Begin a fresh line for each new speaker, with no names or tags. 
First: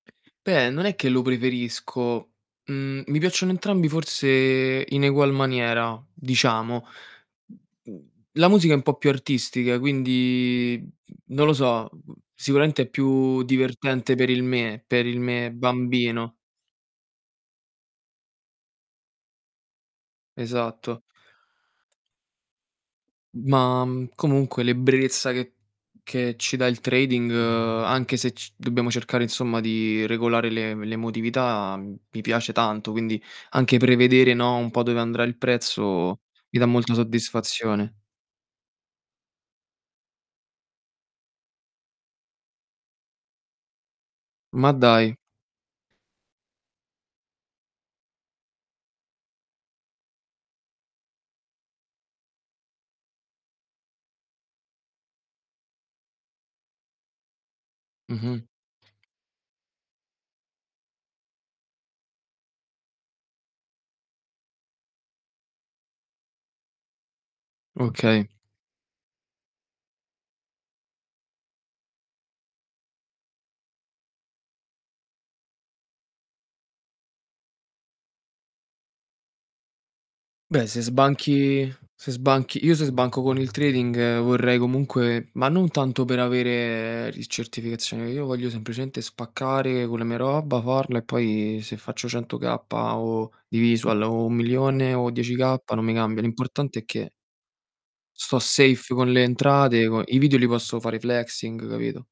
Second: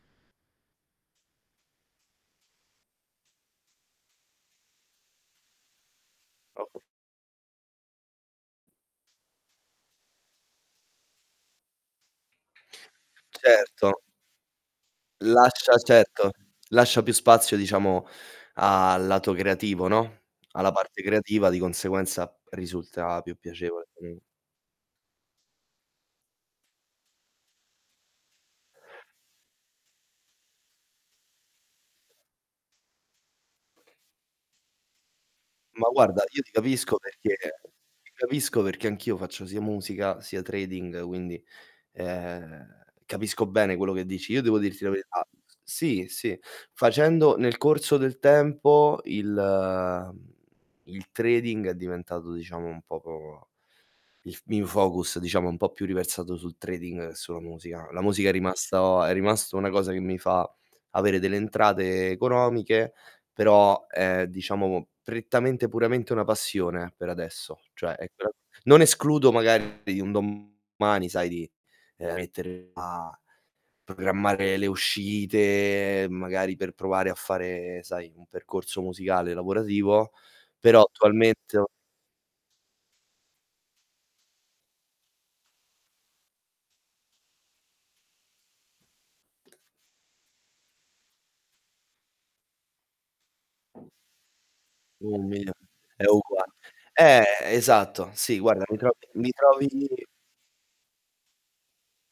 Beh, non è che lo preferisco. Mhmm, mi piacciono entrambi forse in egual maniera,
[unintelligible]
diciamo. Mhmm, la musica è un po' più artistica, quindi, mhmm, non lo so, mhmm, sicuramente è più
Certo.
divertente per il me, per il me
Lascia certo,
bambino.
lascia più spazio, diciamo, al lato creativo, no, alla
Esatto.
parte creativa, di conseguenza risulta più
Ma,
piacevole, mh.
comunque l'ebbrezza che che ci dà il trading, anche se c dobbiamo cercare insomma di regolare l'e l'emotività, mi piace tanto, quindi anche prevedere, no, un po' dove andrà il
Ma
prezzo,
guarda, io ti
mi dà molta
capisco perché
soddisfazione.
ti capisco perché anch'io faccio sia musica sia trading, quindi, ehm, capisco bene quello che dici. Io devo
Ma
dirti la
dai!
verità s sì, sì, facendo nel corso del tempo il mhmm, il trading è diventato diciamo un poco il f il mio focus diciamo un po' più riversato sul trading che sulla musica. La musica è
Mh-mh.
rimasto a è rimasta una cosa che mi fa avere delle entrate economiche, però, è diciamo prettamente puramente una passione, per adesso. Cioè,
Okay.
ecco [unintelligible] non escludo magari un domani, sai, di, ehm, mettermi a programmare le uscite magari per provare a fare, sai, un percorso musicale lavorativo,
Beh, se
però attualmente ho
sbanchi se sbanchi io se sbanco con il trading vorrei comunque ma non tanto per avere il certificazione. Io voglio semplicemente spaccare con le mie roba, farla e poi se faccio 100 kappa o di visual o 1.000.000 o
Un
10
milion
kappa, non mi
è
cambia.
ugual
L'importante è che
eh, esatto. Sì,
sto
guarda, mi
safe
trovi,
con le
mi
entrate, co
trovi
i video li posso fare flexing, capito?